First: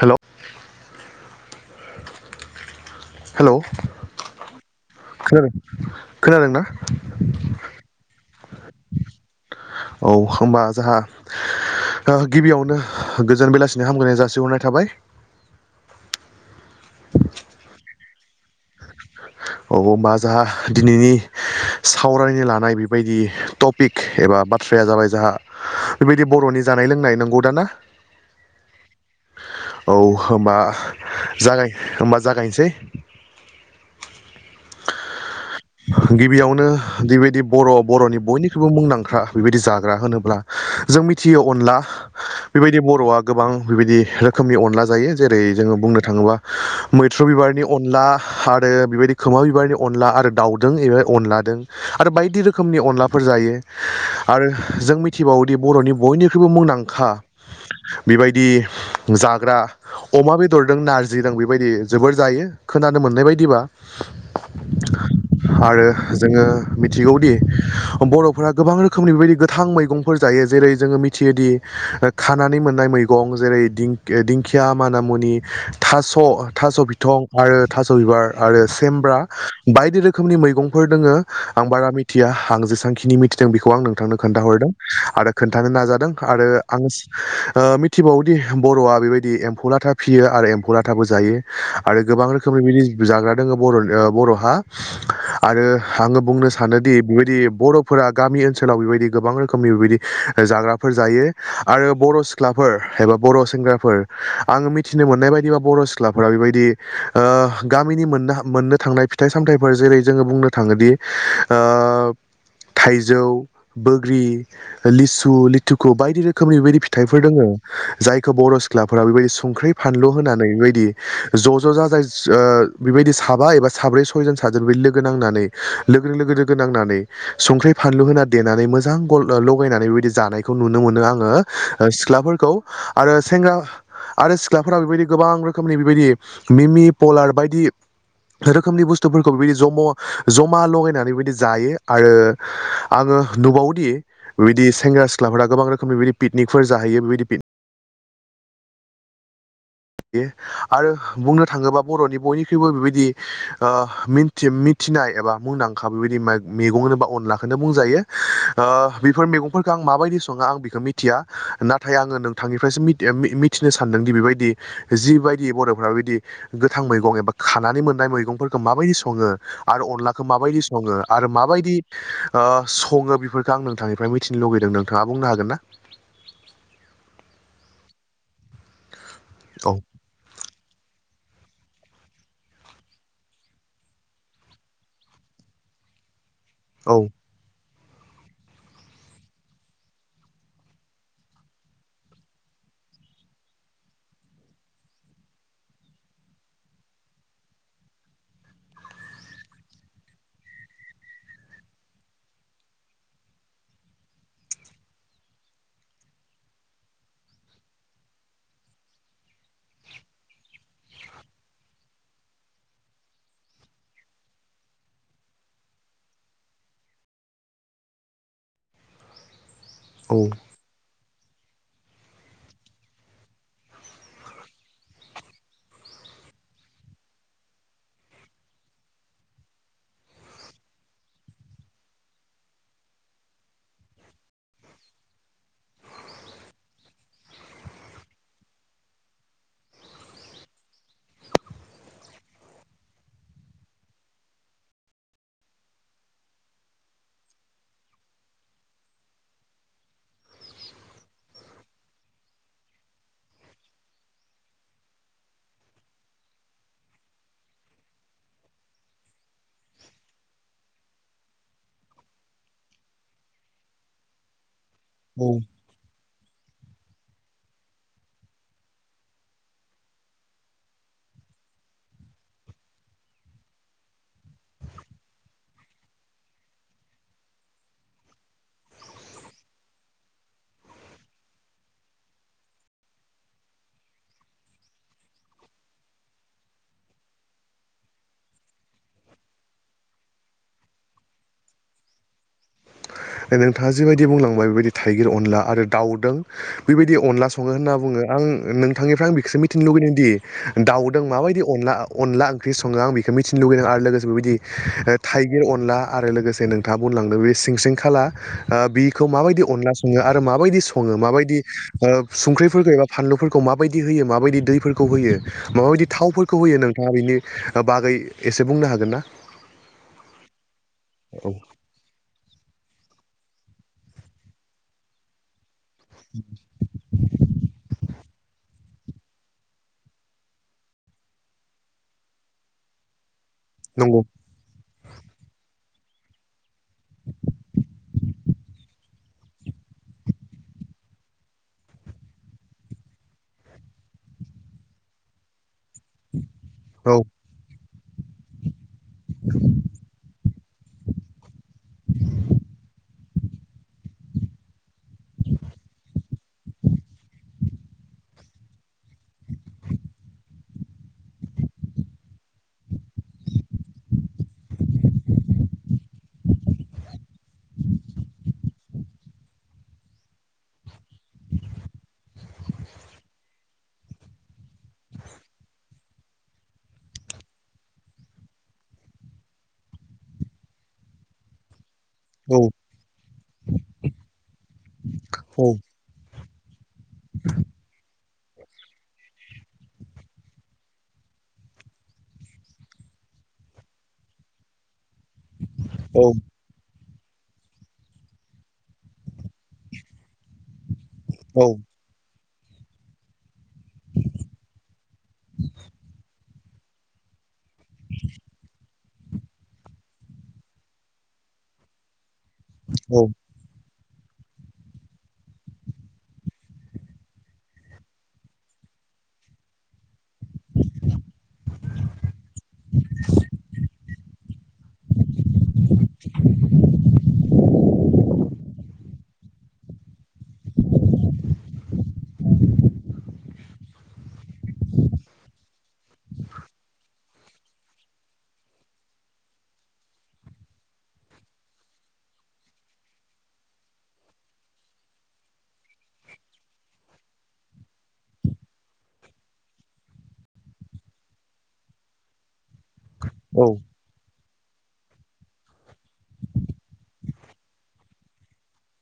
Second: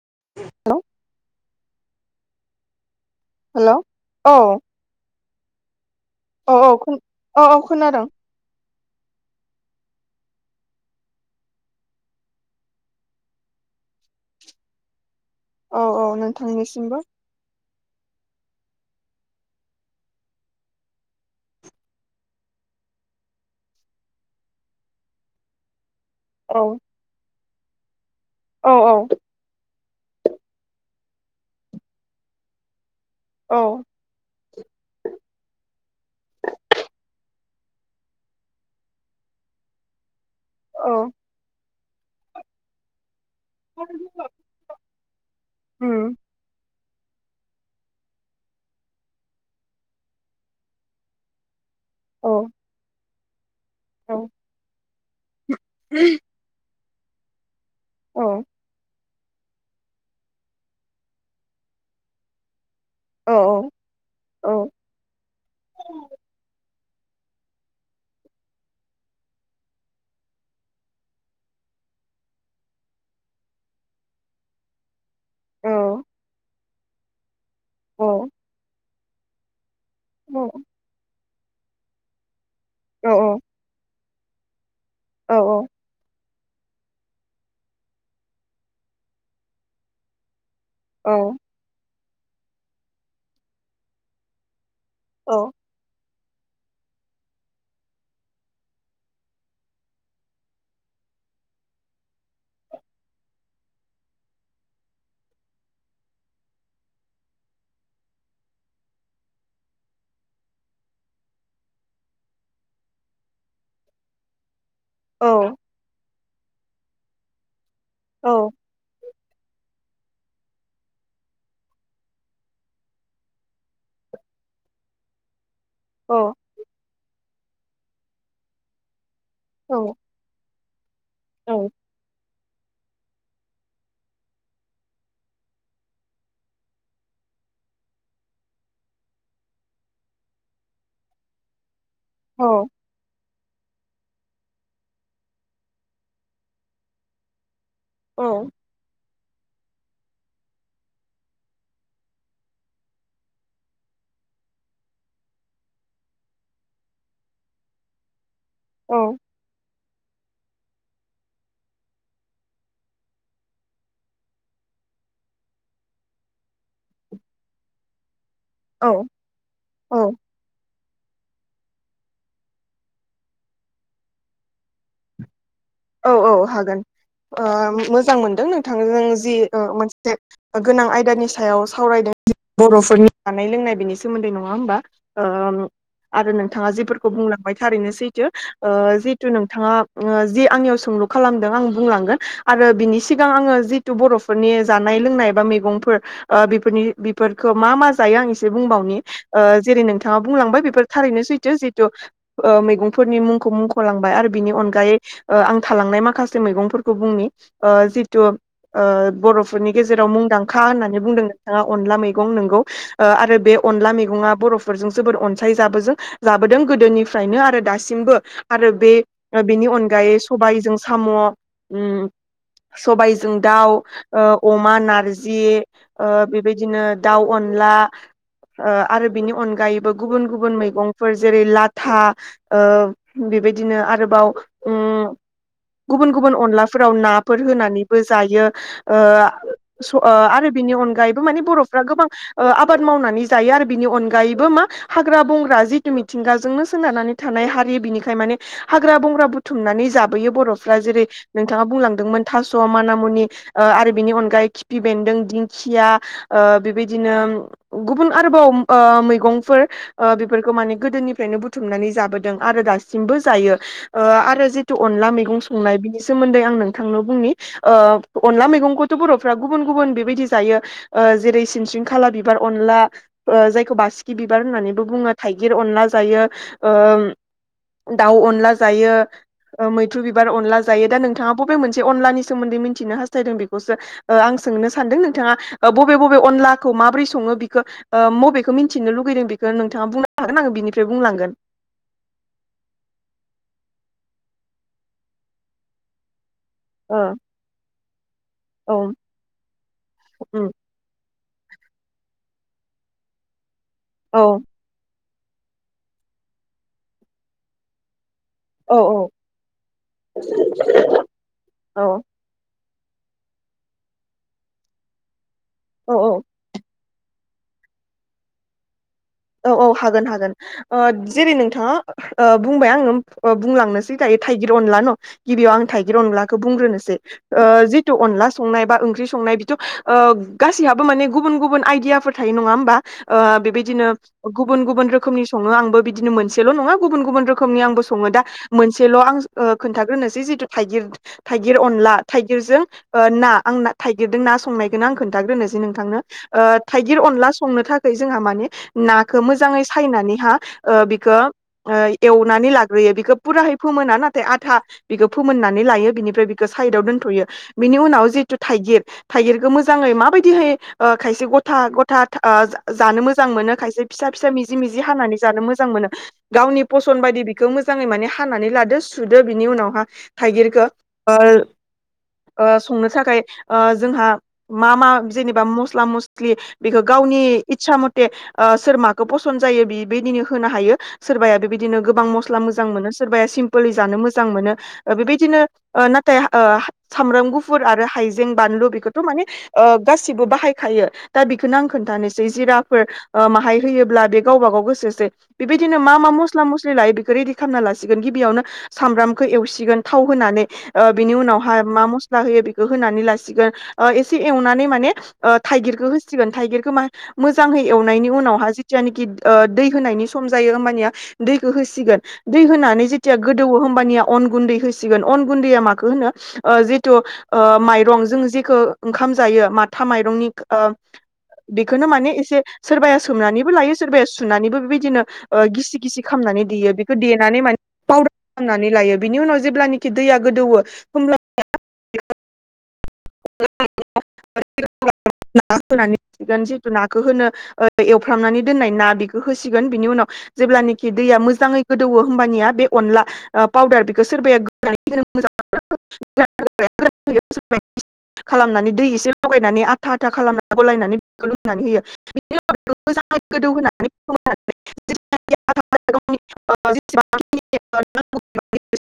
हेल'। Hello hello औ। औ खोनादों? औ औ खोनादों औ होमबा जाहा गिबियावनो गोजोन बेलासिनो हामगोलायनाय जासिहरनाय थाबाय। औ औ नोंथांनिसिमबो। औ होमबा जाहा दिनैनि सावरायनो लानाय बेबायदि टपिक एबा बाथ्राया जाबाय जाहा बेबायदि औ बर'नि जानाय लोंनाय नंगौ दा ना? औ औ। औ होमबा जागाय होमबा जागायनोसै। औ। गिबियावनो बेबायदि बर' बर'नि बयनिख्रुइबो मुंदांखा बेबायदि जाग्रा होनोब्ला औ जों मिथियो अनला बेबायदि बर'आ गोबां बेबायदि रोखोमनि अनला जायो जेरै जोङो बुंनो उम थाङोबा मैथ्रु बिबारनि अनला आरो औ बायदि रोखोमनि अनलाफोर जायो। औ आरो जों मिथिबावोदि बर'नि बयनिख्रुइबो मुंदांखा औ बेबायदि जाग्रा अमा बेदरदों नारजि दं बेबायदि जोबोर जायो खोनानो मोननाय औ दिबा औ आरो जोङो मिथिगौदि बर'फोरा गोबां रोखोमनि बेबायदि गोथां मैगंफोर जायो जेरै जोङो मिथियोदि खानानै मोननाय मैगं जेरै दि दिंखिया मा होन मुनि औ थास' बिथं आरो थास' औ बिबार आरो सेमब्रा। बायदि रोखोमनि औ मैगंफोर दोङो आं बारा मिथिया आं जेसेबांखिनि मिथिदों बेखौ आं नों नोंथांनो खोन्थाहरदों आरो खोन्थानो नाजादों। आरो आं ओ मिथिबावोदि बर'आ बेबायदि एम्फौ लाथा फियो आरो एम एम्फौ लाथाबो जायो आरो गोबां रोखोमनि बिदि जाग्रा जोङो बर'नि बर'हा। आरो आङो बुंनो सानोदि बेबायदि बर'फोरा गामि ओनसोलाव बेबायदि गोबां रोखोमनि बेबायदि जाग्राफोर जायो। आरो बर' सिख्लाफोर एबा बर' सेंग्राफोर आङो मिथिनो मोननाय बायदिबा बर' सिख्लाफोरा बेबायदि ओ गामिनि मोननो हा मोननो थांनाय फिथाइ सामथाइफोर जेरै जोङो बुंनो थाङोदि ओ थाइजौ बोग्रि लिसु औ लिथुखु बायदि रोखोमनि बदि फिथाइफोर दोङो। जायखौ बर' औ सिख्लाफोरा बेबायदि संख्रै फानलु होनानै बेबायदि ज' ज' जा जाय ओ बेबायदि साबा एबा साब्रै सयजन साजोन बिदि लोगो नांनानै लोगो लोगो लोगो नांनानै संख्रि फानलु होना देनानै मोजां गल लगायनानै बेबायदि जानाय खौ नुनो मोनो आङो ओ सिख्लाफोर खौ आरो सेंग्रा आरो सिख्लाफोरा बेबायदि गोबां रोखोमनि बेबायदि मिमि पलार बायदि रोखोमनि बुस्थुफोरखौ बेबायदि जम' जमा लगायनानै बेबायदि जायो। आरो आङो नुबावोदि बिदि सेंग्रा सिख्लाफोरा गोबां रोखोमनि बिदि पिकनिकफोर जाहैयो बेबायदि औ आरो बुंनो थाङोबा बर'नि बयनिख्रुइबो बेबायदि ओ मोनति मिथि फिनाय एबा मुंदांखा बेबायदि मै मैगं होनोबा अनलाखौनो बुंजायो बेफोर मैगं खौ आं माबायदि सङो आं बेखौ मिथिया नाथाय आङो नोंथांनिफ्रायसो मिथिनो सान्दों दि बेबायदि जिबायदि बर'फ्रा बिदि गोथां मैगं एबा खानानै मोननाय मैगंफोरखौ माबायदि औ सङो आरो अनलाखौ माबायदि सङो आरो माबायदि ओ सङो बेफोरखो आं नोंथांनिफ्राय मिथिनो लुगैदों नोंथाङा बुंनो हागोन ना? औ औ हागोन, ओ मोजां मोनदों नोंथांजों जि ओ औ मोनसे गोनां आयदानि सायाव सावरायदों बर'फोरनि जानाय लोंनाय बेनि सोमोन्दै नङा होमबा? ओम आरो नों थाङा औ जेफोरखौ बुंलांबाय थारैनो सैथो ओ जिहेथु नोंथाङा ओ जि आंनियाव सोंलु खालामदों आं बुंलांगोन आरो बिनि सिगां आङो जिथु बर'फोरनि जानाय लोंनाय बा मैगंफोर ओ बिफोरनि बिफोरखौ मा मा जायो आं इसे बुंबावनि जेरै नोंथांआ बुलां बेफोर थारैनो सैथो जिहेथु मैंफोरनि मुंखौ मुंखलांबाय आरो बिनि अनगायै ओ आं थालांनाय माखासे मैगंफोरखौ बुंनि ओ जिथु ओ बर'फोरनि गेजेराव मुंदांखा होननानै बुंदों नोंथाङा अनला मैगं नंगौ आरो बे अनला मेगङा बर'फोरजों जबोर अनसायो जाबोजो जाबोदों गोदोनिफ्रायनो आरो दासिमबो आरो आरो बे बेनि औ अनगायै जों साम' उम सबायजों दाउ, ओ अमा नारजि बेबायदिनो ओ दाउ ओन ला ओ आरो बिनि अनगायैबो गुबुन गुबुन मैगंफोर जेरै लाथा ओ बेबायदिनो आरोबाव उम [inaudible] गुबुन गुबुन अनलाफोराव नाफोर होनानैबो जायो ओ स- आरो बिनि उनाव अनगायैबो माने बर'फ्रा गोबां आबाद मावनानै जायो आरो बिनि अनगायैबो मा हाग्रा बंग्रा जि मिथिंगाजोंनो सोनारनानै थानाय हारि बिनिखाय माने हाग्रा बंग्रा बुथुमनानै जा बोयो बर'फ्रा जेरै नोंथाङा बुंलांदोंमोन थास' मानामुनि आरो बिनि अनगायै खिफि बेन्दों दिंखिया ओ बेबायदिनो गुबुन आरोबाव ओ मैगंफोर ओ बेफोरखौ माने गोदोनिफ्रायनो बुथुमनानै जाबोदों आरो दासिमबो जायो। ओ आरो जि तु अनला मैगं औ संनाय बेनि सोमोन्दै आं नों थांनो बुंनि ओ अनला मैगंखौथ' बर'फ्रा गुबुन गुबुन बेबायदि जायो ओ जेरै सिन खाला बिबार अनला जायखौ बासिकि बिबार होननानैबो बुङो थाइगिर अनला जायो। उम दाउ अनला जायो। ओ मैथ्रु बिबार अनला जायो, दा नोंथाङा बबे मोनसे अनलानि सोमोन्दै मिथिनो हास्थायदों बेखौसोओ आं आं सोंनो सानदों नोंथाङा बबे बबे अनलाखौ माब्रै सङो बेखौ बबेखौ मिन्थिनो लुुबैदों? बेखौ नोंथाङा बुंनो हागोन आङो बिनिफ्राय बुंलांगोन। [inaudible] नोंथाङा जिबायदि बुंलांबाय बेबायदि थाइगिर अनला आरो दाउदों बेबायदि ओ अनला सङो होनना बुङो। आं औ नोंथांनिफ्राय आं बेखौसो मिथिनो लुुबैदों दि उम दाउदों माबाय दि अनला अनला ओंख्रि सङो आं बेखौ मिथिनो लुुबैदों आरो लोगोसे औ बिदि थाइगिर अनला आरो लोगोसे नोंथाङा बुंलांदों बे सिंसिं खाला ओ औ बिखौ औ माबायदि अनला सङो आरो माबायदि सङो माबायदि औ संख्रिफोर फानलुफोरखौ माबायदि होयो माबायदि दैफोरखौ होयो माबायदि औ थावफोरखौ होयो नों नोंथाङा बिनि बागै एसे बुंनो हागोन ना? औ औ हागोन हागोन औ जेरै नोंथाङा ओ बुंबाय आंङो ओ बुंलांनोसै दायो थाइगिर अनला न' गिबियाव आं थाइगिर अनलाखौ बुंग्रोनोसै ओ अनला संनाय बा ओंख्रि संनाय बिथ' ओ गासैहाबो माने गुबुन गुबुन आइदियाफोर थायो नङा होमबा ओ बेबायदिनो नंगौ गुबुन गुबुन रोखोमनि सङो आंबो बिदिनो मोनसेल' नङा गुबुन गुबुन रोखोमनि आंबो सङो दा मोनसेल' आं ओ खोनथाग्रोनोसै जिथु थाइगिर थाइगिर अनला थाइगिरजों ओ ना आंना थाइगिरजों ना संनायखौनो आं खोन्थाग्रोनोसै नोंथांनो ओ औ थाइगिर अनला संनो थाखाय जोंहा माने नाखो मोजाङै सायनानैहा ओ बिखो ओ एवनानै लाग्रोयो बिखौ फुराहै फोमोना नाथाय आधा बिखौ फोमोन लायो बिनिफ्राय बिखो साइदाव दोनथयो बेनि उनाव जिहेतु थाइगिर थाइगिरखो मोजाङै माबादिहै खायसे ओ गथा गथ ओ जानो मोजां मोनो। खायसे फिसा फिसा मिजि मिजि हानानै जानो मोजां मोनो गावनि पसन बायदि बेखौ माने मोजाङै हानानै लादो सुदो बिनि उनावहा थाइगिरखो ओ ओ संनो थाखाय ओ जोंहा मा मा जेनेबा मस्ला मस्लि बेखौ गाव गावनि इतसा मथे ओ सोर माखौ पसन जायो बेबायदिनो होनो हायो सोरबाया बिदिनो गोबां मस्ला औ मोजां मोनो सोरबाया सिमपोलयै जानो मोजां मोनो बेबायदिनो ओ नाथाय - ओ सामब्राम गुफुर आरो हाइ जें बानलु बेखौथ' माने ओ गासिबो बाहायखायो दा बेखौनो आं खोन्थानोसै जिराफोर ओ माहाय होयोब्ला बे गावबा गाव गोसोसै बेबायदिनो मा मा मस्ला मस्लि लायो रेडि खालामना लासिगोन गिबियावनो सामब्रामखौ एवसिगोन थाव होनानै ओ बिनि उनावहाय मा मस्ला होयो बेखौ होनानै लासिगोन। ओ एसे एवनानै माने ओ थाइगिरखौ होसिगोन थाइगिरखौ मा मोजाङै नायनि उनावहा जिथियानोखि ओ दै होनायनि सम जायो होमबानिया दैखो होसिगोन। दै होनानै जेथिया गोदौवो होमबानिया अन गुन्दै होसिगोन अन गुन्दै आ माखो होनो ओ जेथु ओ माइरं जों जेखो ओंखाम जायो माथा मायरंनि ओ बिखौनो माने एसे सोरबाया सोमनानैबो लायो। सोरबाया सुनानैबो बेबायदिनो ओ गिसि गिसि खालामनानै देयो बेखौ देनानै माने पाउदार खालामनानै ला यो बिनि उनाव जेब्लानखि दैया गोदौवो होमब्ला ‌् ना होनानै होसिगोन जिहेतु नाखौ होनो एवफ्रामनानै दोननाय ना बेखौ होसिगोन बेनि उनाव जेब्लानखि दैया मोजाङै गोदौवो होमबानिया बे अनला पाउदार बेखौ सोरबाया [unintelligible] ् खालामनानै दै एसे लगायनानै आथा आथा खालामनानै गलायनानैखौ लुनानै होयो बिदि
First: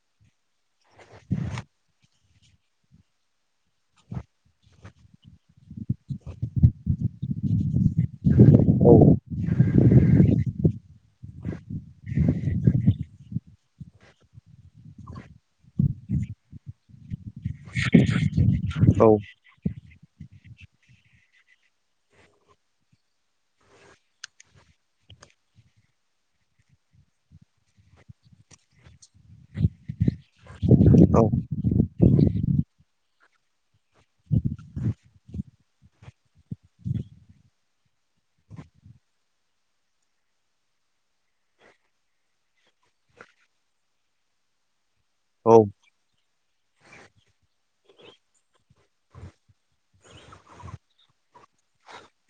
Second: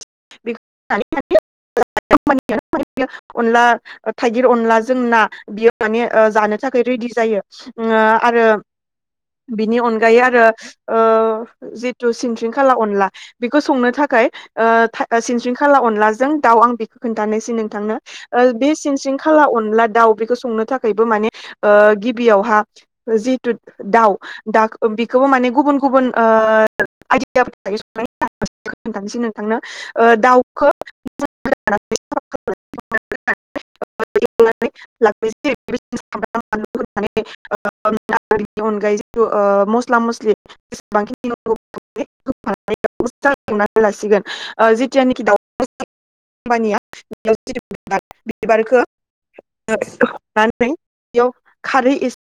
[unintelligible] [unintelligible] [unintelligible] अनला थाइगिर अनला जों ना बियो माने ओ जानो थाखाय रेडि जायो। ओ आरो बिनि अनगायै आरो ओ जिथु सिनख्रिंखाला अनला बेखौ संनो थाखाय - [unintelligible] खाला अनलाजों दाउ आं बेखौ खोथानोसै आं नोंथांनो बे स्रिंसिं खाला अनला दाउ बेखो संनो थाखायबो माने ओ गिबियावहा जिथु दाउ बेखोबो माने बे गुबुन गुबुन ओ [unintelligible] खोनथानोसै नोंथांनो ओ दाउखौ [unintelligible] [unintelligible] [unintelligible] [unintelligible] [unintelligible] [unintelligible] हनानै बेयाव खारै एसे [unintelligible]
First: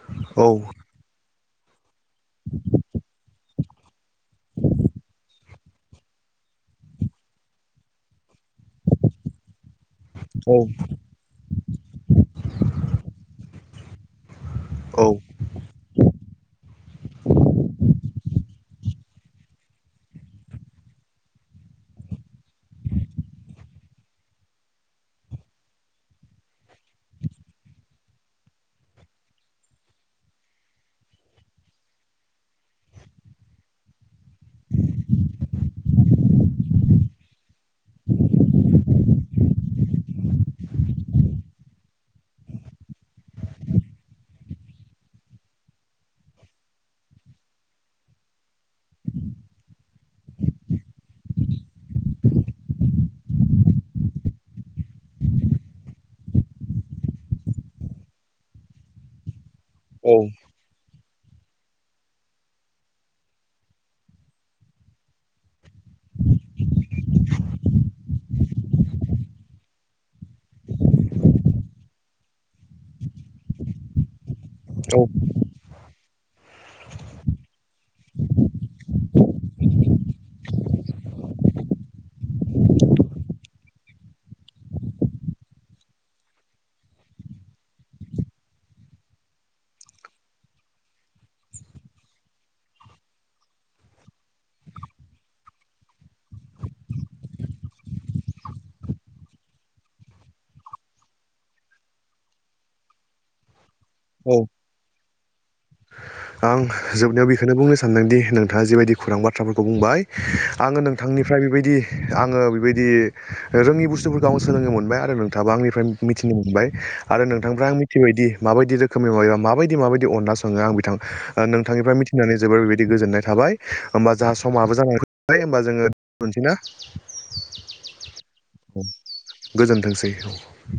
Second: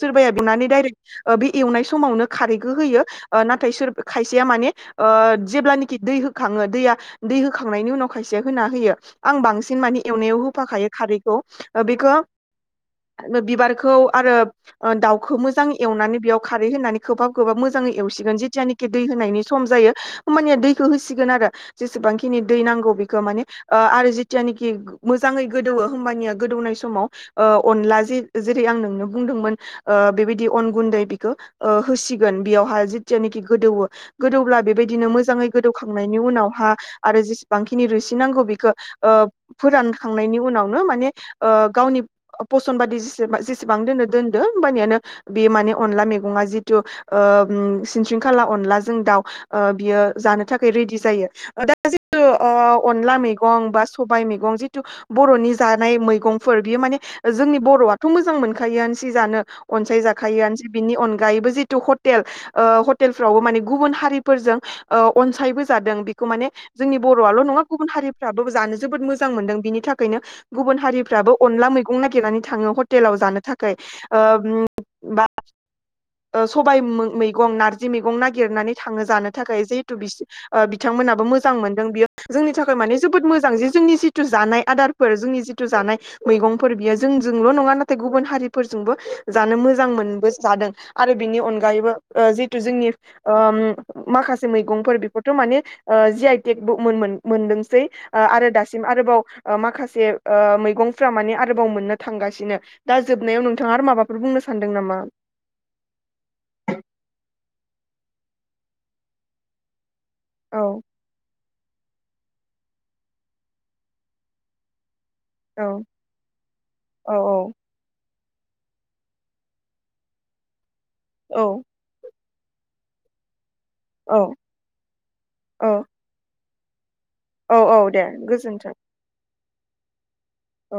सोरबाया बिनानै डाइरेक्ट बे एवनाय समावनो खारैखौ होयो नाथाय नाथाय सोर खायसेया माने ओ जेब्लनोखि दै होखांङो दैया दै होखांनायनि उनाव खायसे होन होयो आं बांसिन मानि एवनायाव होफाखायो खारैखौ ओ बेखौ बिबारखौ आरो ओ दाउखौ मोजां एवनानै बेयाव खारै होनानै खोबहाब खोबहाब मोजांङै एवसिगोन जिथियानिखि दै होनायनि सम जायो होमबानिया दैखौ होसिगोन आरो। जेसेबांखिनि दै नांगौ बेखौ माने ओ आरो जिथियानिखि मोजांङै गोदौवो होमबानिया गो दौनाय समाव ओ अनलाजि जेरै आं नोंनो बुंदोंमोन ओ बेबायदि अन गुन्दै बिखौ होसिगोन बेयावहाय जितियानिखि गोदौवो गोदौब्ला बेबायदिनो मोजांङै गोदौखांनायनि उनावहा आरो जेसेबांखिनि रुसि नांगौ बेखौ ओ ओ फोरानखांनायनि उनावनो माने ओ गावनि पसन बादि जिसि जिसिबां दोनो दोनदो होबानियानो बे माने अनला मैगं जिथु ओ उम सिनस्रिंखाला अनला जों दाउ ओ बियो जानो थाखाय रिदि जायो। दा जिथु ओ अनला मेगं बा स बाइ मैगं जिथु बर'नि जानाय मैगंफोर बियो माने जोंनि बर'आथ' मोजां मोनखायोआनोसै ओंख्रि जानो अनसाय जाखायोआनोसै बिनि अनगा गायैबो जिथु हटेल ओ हटेलफ्रावबो माने गुबुन हारिफोरजों अनसायबो जादों खौ माने जोंनि बर'आल' नंङा गुबुन हारिफ्राबो जानो जोबोद मोजां मोनदों बिनि थाखायनो गुबुन हारिफ्रा बो अनला मैगं नागिरनानै थांङो हथेलाव जानो थाखाय ओ उम बा ओ सबाय मै-मैगं नारजि मैगं नागिरनानै थांङो जानो थाखाय जिहेथु बिसो ओ बिथां बिथांमोनहाबो मोजां मोनदों बियो जोंनि थाखाय माने जोबोद मोजां जे जोंनि जिथु जानाय आदारफोर जोंनि जिथु जानाय मैगंफोर बियो जोंजोंल'नंङा नाथाय गुबुन हारि फोरजोंबो जानो मोजां मोनबो जादों आरो बिनि अनगायैबो ओ जिहतु जोंनि ओ उम माखासे मैगंंफोर बिफोरथ' माने ओ जियाइ टेगबो मोन मोन मोनदोंसै आरो दासिम आरोबाव ओ माखासे ओ मैगंफ्रा माने आरोबाव मोननो थांगासिनो दा जो नायाव नोंथांङा आरो माबाफोर औ बुंनो सानदों नामा? आं जोबनायाव बेखौनो बुंनो सान्दोंदि नोंथांङा जिबायदि खौरां बाथ्राफोरखौ बुंबाय आंङो औ नोंथांनिफ्राय बेबायदि आंङो बेबायदि रोंङि बुस्थुफोरखौ आंङो सोलोंनो मोनबाय आ नोंथांङाबो औ आंनिफ्राय मिथिनो मोनबाय औ आरो नोंथांनिफ्राय आं मिथिबायदि माबायदि रोखोमनि माबाबा माबायदि माबायदि अनला संङो आं बिथां औ नोंथांनिफ्राय मिथि नानै जोबोर बेबायदि गोजोननाय थाबाय होमबा जाहा औ समाबो जानानैबाय होमबा जोंङो औ दोनथ'नोसैना? औ औ दे गोजोन्थों। गोजोन्थोंसै। औ